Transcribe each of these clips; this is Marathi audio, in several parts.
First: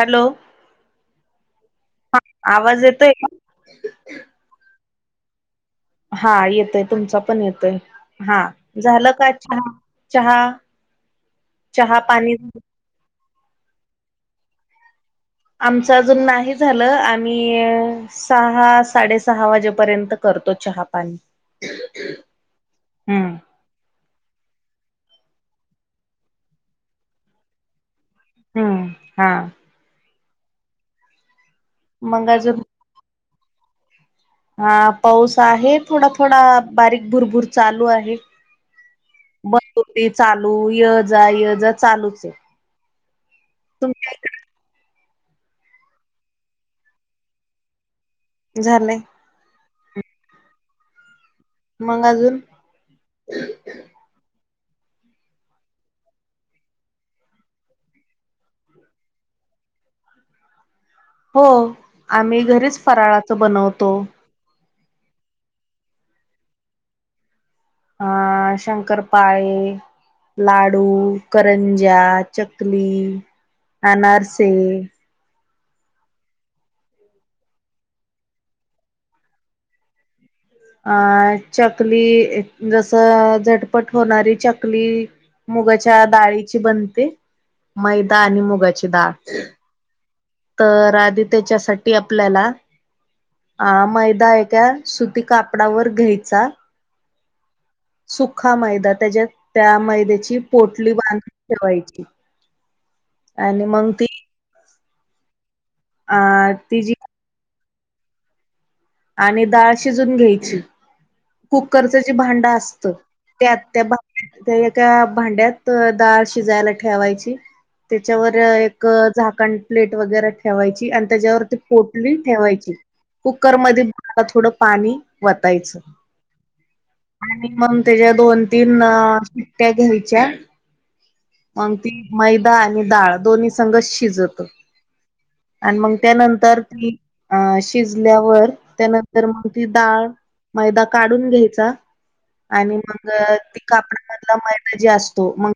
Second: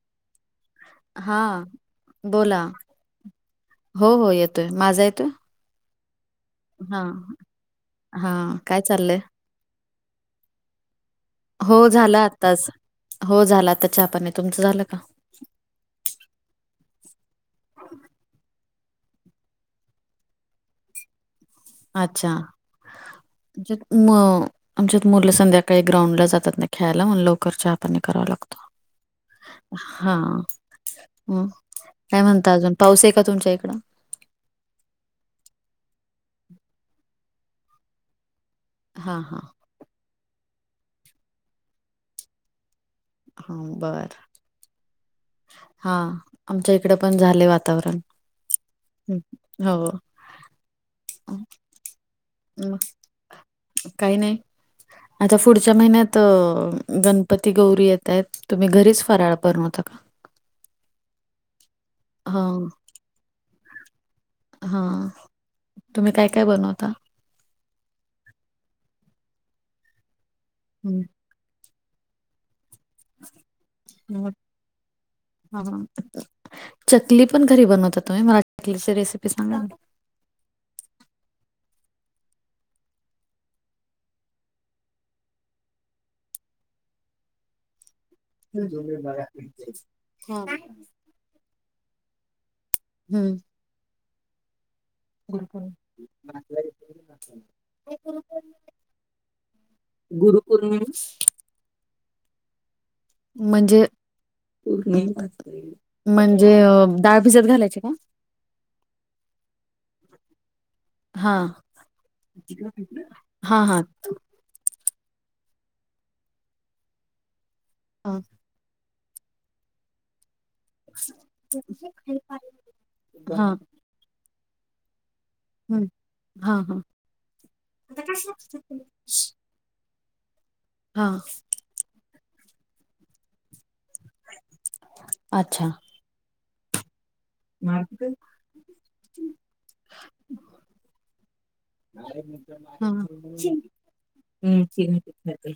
हॅलो. हा हा बोला आवाज येतोय का? हो हो येतोय, माझा येतोय? हा येतोय हा तुमचा पण येतय हा काय झालं चाललंय का? चहा चहा हो चहा झालं पाणी आताच हो झाला आता चापाने तुमचं झालं का? आमचं अजून नाही झालं आम्ही सहा साडेस.. सहा वाजेपर्यंत करतो चहा पाणी. अच्छा हम्म म्हण आमच्यात मुलं संध्याकाळी ग्राउंड ला जात ना खेळायला म्हणून लवकर चहापानी करावा लागत. हम्म हा हा हम्म काय म्हणता अजून पाऊस आहे का तुमच्या इकडं? हा पाऊस आहे थोडा थोडा बारीक भुरभूर आहे. हा हा बस हो चालू य जा य जा चालूच आहे. हा बरं. तुमच्या हा आम्हच्या इकडे पण झाले वातावरण. झालंय हो मग अजून काही नाही. आता पुढच्या महिन्यात गणपती गौरी येत आहेत. तुम्ही घरीच फराळ बनवता का? हो आम्ही हां, घरीच फराळाचं बनवतो. हां तुम्ही काय काय बनवता? अ शंकरपाळे, लाडू हं, करंज्या, चकली, अनारसे ह, ह.. चकली पण घरी बनवता तुम्हीं? मला चकलीची रेसिपी सांगा ना. अ चकली जसं झटपट होणारी, चकली. मुगाच्या डाळीची बनते, मैदा आणि मुगाची डाळ. हा तर आधी त्याच्यासाठी आपल्याला हूं.. हा मैदा एका सुती कापडावर घ्यायचा. [inaudible] सुखा मैदा त्याच्यात त्या मैद्याची पोटली बांधून ठेवायची. आणि म्हणजे, मग ती अ म्हणजे ति जी डाळ भिजत घालायची का? आणि डाळ शिजून घ्यायची. हां, कुकरचं जे भांडं असतं त्यात हां, हां. त्या भांड्यात त्या एका भांड्यात डाळ शिजायला ठेवायची, हां. त्याच्यावर क झाकण प्लेट वगैर ठेवायची आणि त्याच्यावरती पोटली ठेवायची, कुकर हां, मध्ये तळाला थोडं पाणी वतायचं. हा, हा. आणि मग त्याच्या दोन- तीन शिट्ट्या घ्यायच्या. हा. मंग ती मैदा आणि डाळ दोन्ही संघस शिजंत अच्छा. आणि मंग त्यानंतर ती अं शिजल्यावर, त्यानंतर मग डाळ मैदा काढून घ्यायचा, आणि हां, मंग ती हां, कापडमधला मैदा जे असतो, मग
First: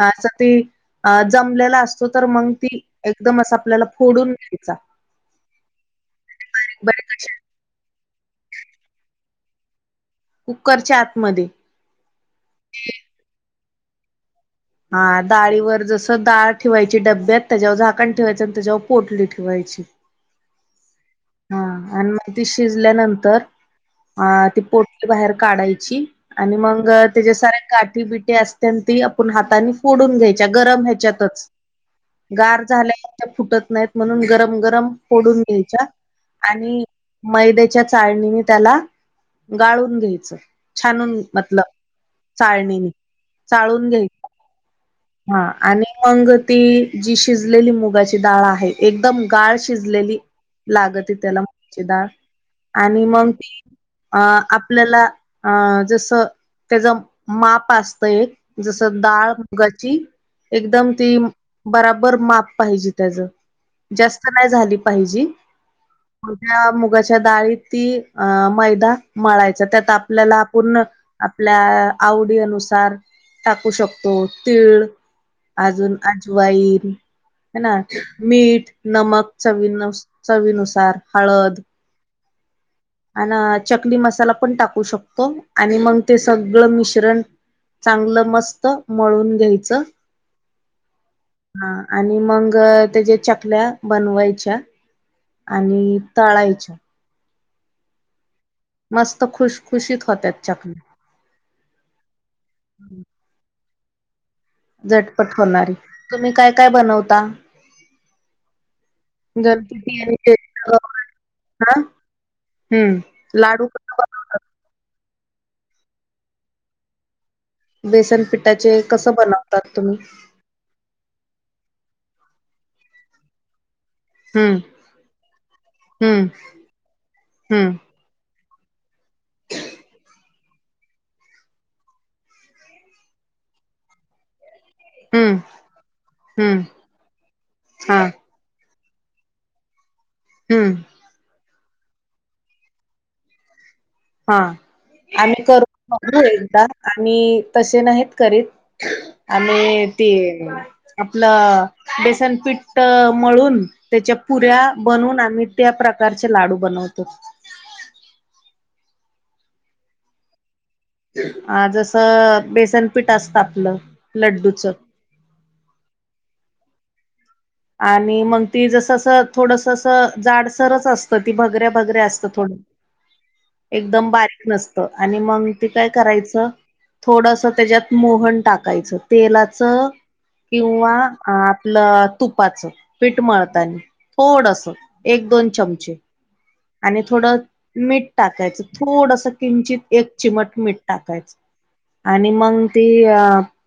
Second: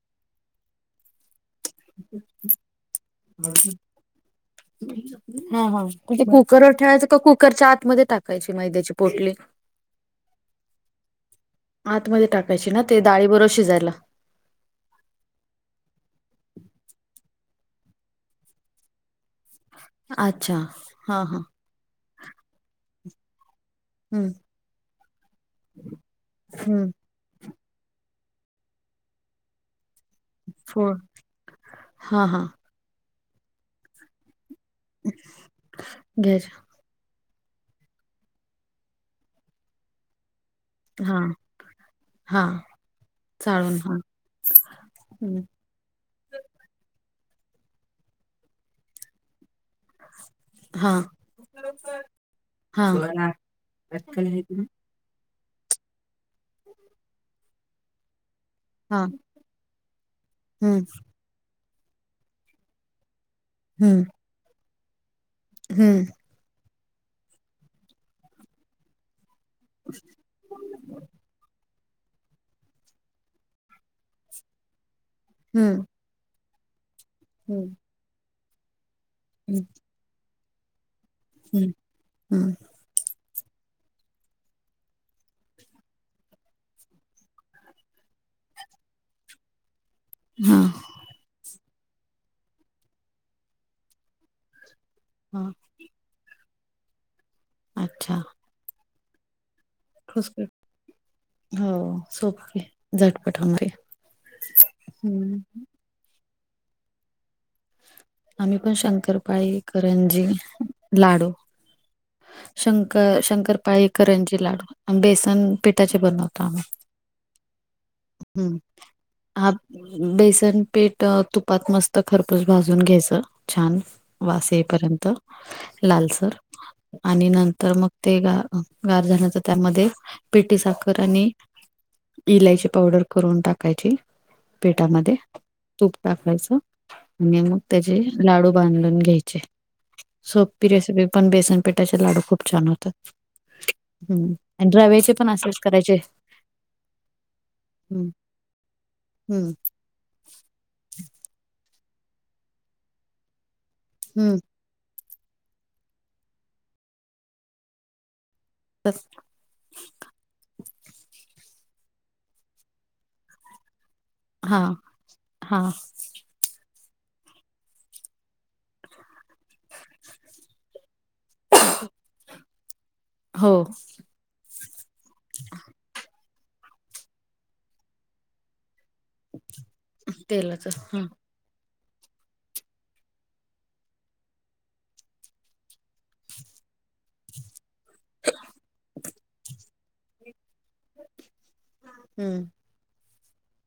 असं ती अ जमलेला असतो तर, मग ती एकदम असा आपल्याला फोडून घ्यायचा. हा, हा. ते कुकरवर ठेवायचं का? कुकरच्या आतमध्ये टाकायची मैद्याची पोटली.? कुकरच्या आतमध्ये. आतमध्ये टाकायची ना, ते डाळीबरोबर शिजायला. हा डाळीवर, जसं डाळ ठेवायची डब्यात, त्याच्यावर झाकण ठेवायचं आणि त्याच्यावर पोटली ठेवायची. अच्छा. हा, हा.. हा आणि मंग ती शिजल्यानंतर अ हं ती पोटली बाहेर काढायची आणि मंग हं तेजा साऱ्या गाठी -बिटी असत्यानं ती आपण हातानी फोडून घ्याय च्या गरम फोड ह्याच्यातच हां हां गार झाल्या की, त्या फुटत नाहीत म्हणून गरम -गरम फोडून घ्यायच्या घ्यायच्या आणि मैद्याच्या चाळणीने त्याला गाळून घ्यायचं. छानून हां म्हटलं हां चाळणीने चाळून घ्याय हं हा आणि मंग ती जी शिजलेली मुगाची डाळ आहे, एकदम गाळ शिजलेली हां लागती त्याला मुगाची डाळ हां आणि हां मंग ती अ आपल्याला अ जसं त्याच माप असतं एक तर हं डाळ मुगाची हं एकदम ती बराबर माप पाहिजे त्यांचं हं जास्त नाही झाली पाहिजी. हं... मग त्या मुगाच्या डाळीत ती अ मैदा मळायचं त्यात आपल्याला पूर्ण आपल्या आवडी अनुसार टाकू शकतो. तीळ हं अजून अजवाईन हाय हं ना? मीठ नमक चवी चवीनुसार. हम्म. हम्. आन चकली मसाला पण टाकू शकतो. आणि मंग ते सगळं मिश्रण- चांगलं मस्त मळून घ्यायचं. हां. हा. आणि मंग त्याच्या चकल्या बनवायच्या. हां आणि तळायच्या. अच्छा. मस्त खुशखुशीत होत्यात खुसखुशीत चकल्या. हो. सोपेय झटपट होणारी. झटपट हं होणारी. तुम्ही काय काय बनवता? आम्ही पण शंकरपाळी, गणपती आणि करंजी, ते लाडू. ना हम्म शंकर शंकर लाडू कस पाळी, बनव करंजी आणि लाडू. बेसन पिठाचे बनवतो आम्ही. बेसन हम्म. पिठाचे कसं ह बनवतात तुम्ही बेसन पीठ, तुप- -पात मस्त खरपूस भाजून घ्यायचं छान. वास हम्म येईपर्यंत हम्म लालसर आणि हम्म नंतर मग- ते गार गार झाल त त्यामध्ये पिटी साखर आणि- इलायची पावडर करून टाकायची. पिठामध्ये हम्म तुप टाकायचं हम्म आणि मग हा त्याचे- लाडू बांधून घ्यायचे. सोप्पी हम्म रेसीपी- पण बेसन पिठाचे लाडू खूप छान होतात. हम. हा आन रव्या- आम्ही करून बघू एकदा. आम्ही तसे हम्म नाहीत करीत. हम्म आम्ही- ते आपलं बेसनपीठ मळून त्याच्या हम्म पुऱ्या- बनवून. आम्ही त्या प्रकारचे लाडू बनवतो. अस. आ जसं बेसन पीठ असतं आपलं. लड्डूच हां. हां. आणि मंग ते जसं असं थोडसं असं जाडसरच अस- ती भगऱ्या भगऱ्या असतं थोडं, हो एकदम बारीक नसतं. आणि मंग ते काय करायचं? थोडस त्याच्यात मोहन टाकायचं. तेलाच तेलाच किंवा हा आपलं- तुपाचं पीठ मळतानी. थोडस एक दोन चमचे. आणि थोडं मीठ टाकायचं. थोडस किंचित एक- चिमट मीठ टाकायचं. आणि हम्म मंग - ते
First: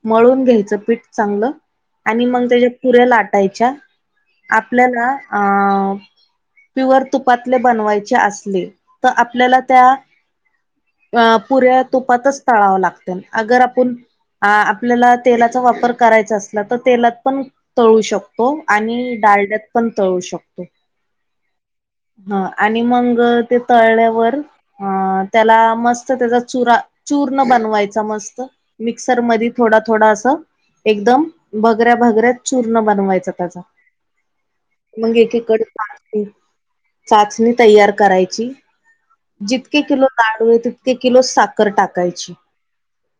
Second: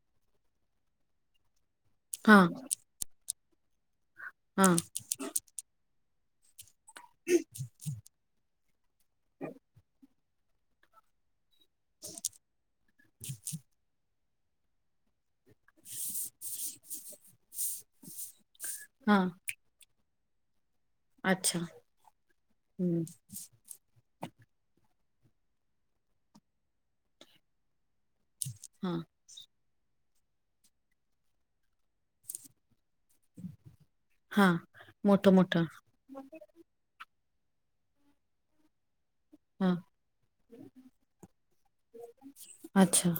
मळून घ्यायचं पीठ चांगलं. आणि हा मग त्याच्या पुऱ्या लाट- -यच्या. हा आपल्याला आं - प्युअर तुपातले बनवायचे असले तर आपल्याला त्या- अ पुऱ्या तुपातच तळाव्या लागत्याल अगर आपण- आ आपल्याला तेलाचा वापर करायचा असला तर तेलात पण तळू शकतो. -तो आणि हा डालड्यात पण तळू शकतो. अच्छा ह. आणि हम्म मंग ते- तळल्यावर, अ त्याला मस्त त्याचा चुरा चूर्ण बनवायचा मस्त. हा मिक्सर मध्ये थोडा थोडा असं, एकदम भगऱ्या भगऱ्या चूर्ण बनवायचं. त्याचा हा मग मोठं एकीकडे मोठं चाशणी तयार करायची. हा जितके किलो कारलेत, तितके किलो साखर टाकायची. अच्छा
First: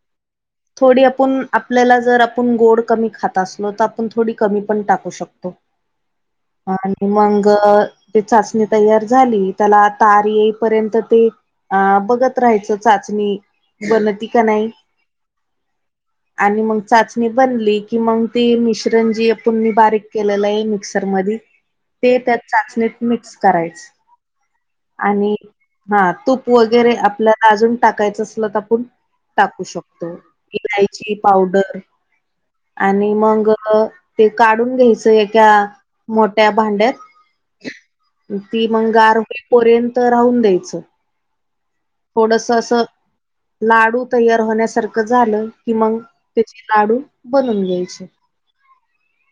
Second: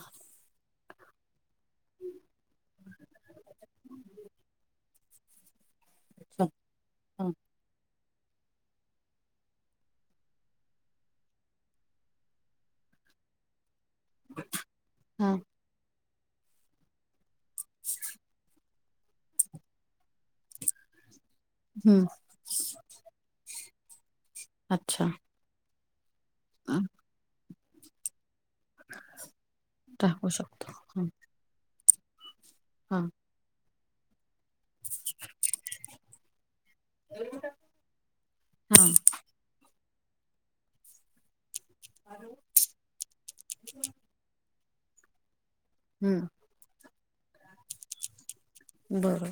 थोडी आपण, आपल्याला जर आपुण गोड कमी खात असलो, तर आपुण थोडी कमी पण टाको टाकु शकतो, अच्छा आणि हा मंग ते चाशणी तयार झाली, त्याला तार येईपर्यंत ती अ बघत राहायचं चाचणी बनती का नाही, हा आणि मग चाचणी बनली की मग ती मिश्रण जी तुम्ही बारीक केलेलंय मिक्सर मधी, हम्म ते त्यात चाचणीत मिक्स करायचं. आर आणि,, हा तूप वगैरे आपल्याला अजून टाकायचं असलं तर आपण टाकू शकतो, टाकू शकतो हा इलायची पावडर हा आणि मंग, ते काढून घ्यायचं एका मोठ्या भांड्यात, ती हा मग गार होई पर्यंत राहून द्यायचं. थोडसं असं, लाडू तयार होण्यासारखं झालं की मग हम्म ते लाडू बनवून घ्यायचे. बरोबर,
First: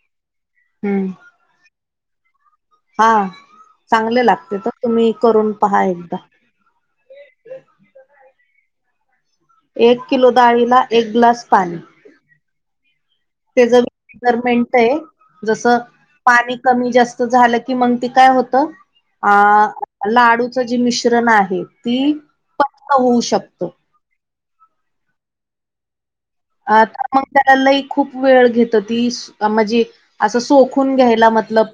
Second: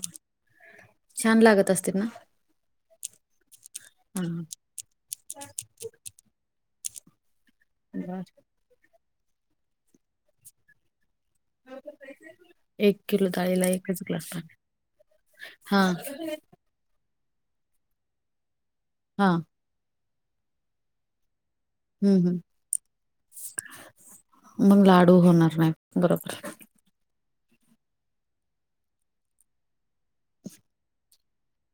हम्म छान लागत असतील ना? हा, हा चांगल लागतं तर तुम्ही करून पहा एकदा. [inaudible] एक किलो डाळीला एक ग्लास पाणी. एक किलो डाळीला त्याच एकच ग्लास पाणी, मेजरमेंट आहे जसं हा पाणी कमी जास्त झालं की मग ते काय होतं, हा अं लाडूचं जी मिश्रण आहे ते,, हम्म पातळ होऊ शकतं. मग लाडू होणार नाही बरोबर. आत, मग त्याला लई खूप वेळ घेतं ती, अ म्हजे असं सोखून घ्यायला मतलब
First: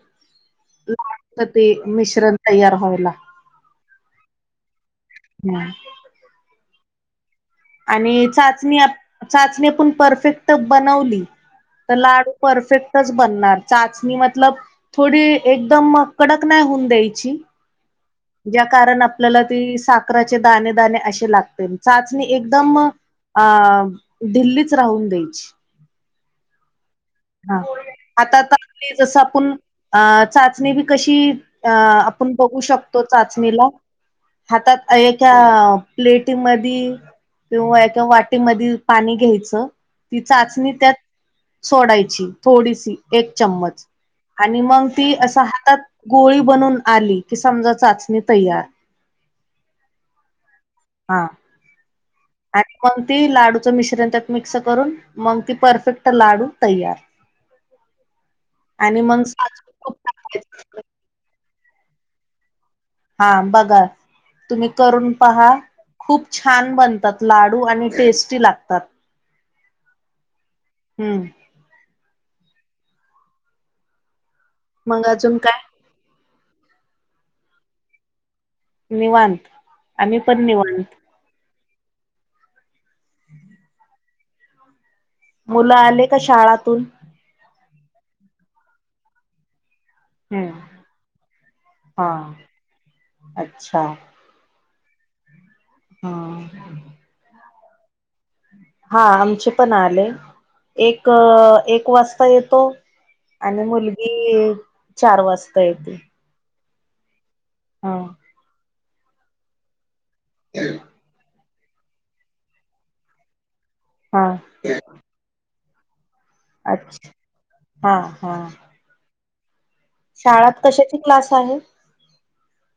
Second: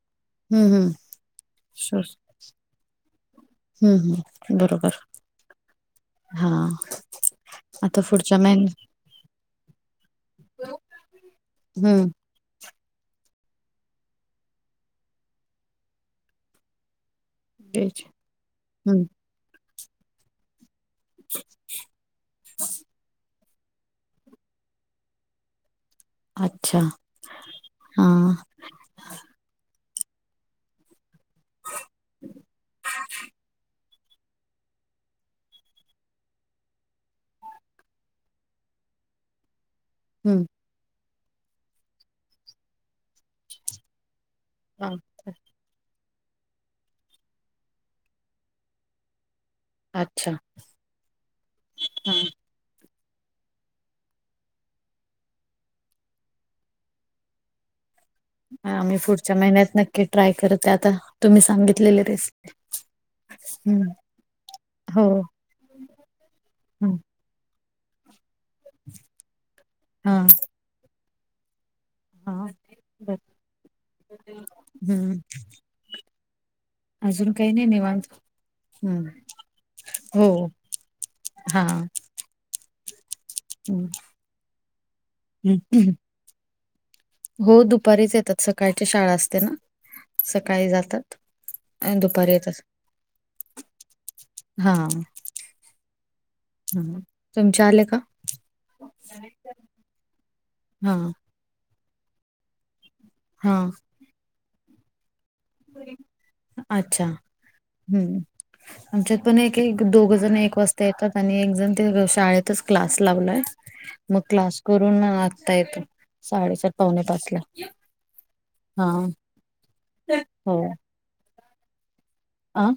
हम्म हम्म तर ते, शर मिश्रण तयार होऊ लागतं. हम्म हम्म बरोबर हा. आता आणि पुढच्या चाचणी, महिन्यात आ चाचणी आपण परफेक्ट बनवली, तर हम्म लाडू परफेक्टच बनणार, चाचणी मतलब थोडी, एकदम कडक नाही होऊन द्यायची. बच [unintelligible] ज्या कारण आपल्याला ती साखराचे दाणे दणे असे लागते, चाचणी एकदम अ, ढिल्लीच राहून द्यायची. अच्छा. हा आता, आता आपले जसं आपण अ चाचणी बी कशी, अ आपण बघू शकतो चाचणीला हातात एका प्लेटीमधी किंवा एका वाटेमधी पाणी घ्यायचं ती हम्म चाचणी त्यात सोडायची, थोडीसं एक चम्मच. आणि मग हा, ती असं हातात गोळी बनून आली, की समजा चाचणी तयार. अच्छा. हां. हा आणि मंग ती लाडूचं मिश्रण त्यात मिक्स करून, मंग ती परफेक्ट लाडू तयार. [inaudible] हा मी आणि मग पुढच्या साजूक महिन्यात तूप नक्की ट्राय टाकायचं करत आता, तुम्ही सांगितलेली रेसिपी हा बघा, हम्म. तुम्ही हो करून पहा, खूप छान हम्म. बनतात. लाडू आणि टेस्टी लागतात. हा हूं हा [unintelligible] मंग अजून काय? अजून काय नाई निवांत हम्म. निवांत, आम्ही पण हो निवांत हा [inaudible] [unintelligible] मुलं आले का? शाळातून हो. दुपारीच येतात. सकाळच्या शाळा असते ना. हम्म. सकाळी जातात. आणि हा दुपारी येतात. अच्छा हा हा हं, तुमच्या आले का? हा आमचे पण आले. एक, हा एक वाजता येतो. हा आणि मुलगी चार वाजता येते. अच्छा, हा हम्म, आमच्यात पण एक, एक दोघ जण एक वाजता येतात. आणि एक जण ते शाळेतच क्लास लावलाय. म हा करून आता येतो. साडेसात अच्छा. पावणे पाच ला हा हा हा शाळात कशाची क्लास आहे. आं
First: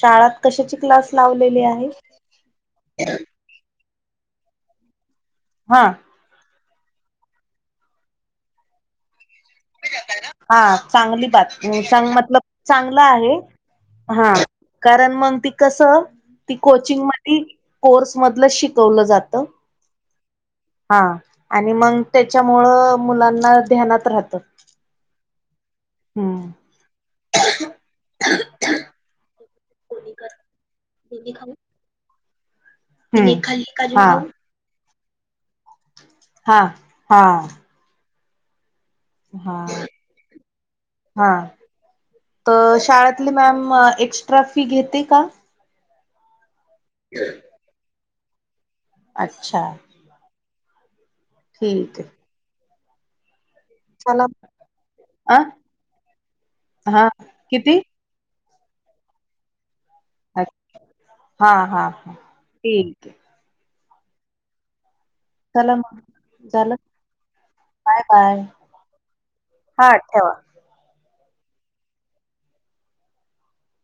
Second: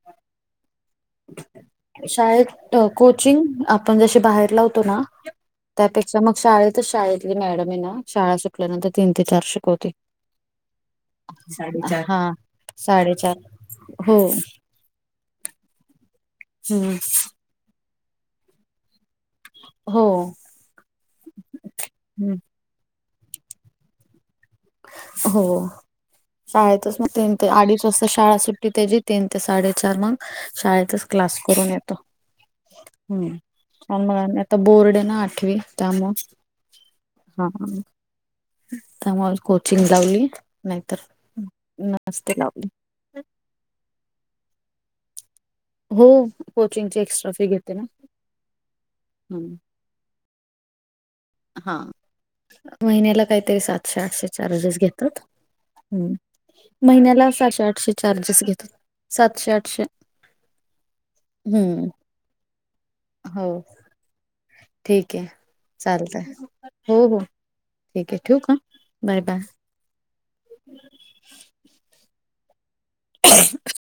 शाळात कशाची क्लास लावलेली आहे शाळेत कोचिंग, आपण जशी बाहेर लावतो ना, हा त्या पे क्षा मग शाळेतच शाळेतली मॅडम ये ना, शाळा सूटल्यानंतर तीन ते चार शिकवते. हा चांगली बात अ साडेचार. चांग हा मतलब चांगलं आहे. साडेचार हो हा कारण मंग ती कसं, ती हम्म कोचिंग मधी कोर्स मधलं शिकवलं जातं. हो. हा आणि मंग हम्म. त्याच्यामुळं मुलांना ध्यानात राहतं. हो. हम्म शाळेतच म तीन ते अडीच वाजता शाळा सुटते. त्याची तीन ते साडेे चार मंग शाळेतच क्लास करून येतो. हूं आणि मग हा आण. बोर्ड ना आठवी त्यामुळ हा हा, त्यामु हा कोचिंग हा लावली नायतर नसती लावली. आपली मॅम एक्स्ट्रा फी घेते का? हो. कोचिंगची एक्स्ट्रा फी घेते ना. म्हणून. अच्छा. हा ठीक आहे महिन्याला काहीतरी सात. चला साठशे चार्जस घेतात अ ह्म्म हा महिन्याला सातशे किती आठशे. चार्जेस घेतता सातशे आठशे. अच हा हा हम्म हा ठीक. हो ठीक आहे. चला मग चालतंय झालं हो हो बाय ठीक आहे ठेवू बाय का? Bye bye. हा ठेवा. [inaudible] [inaudible]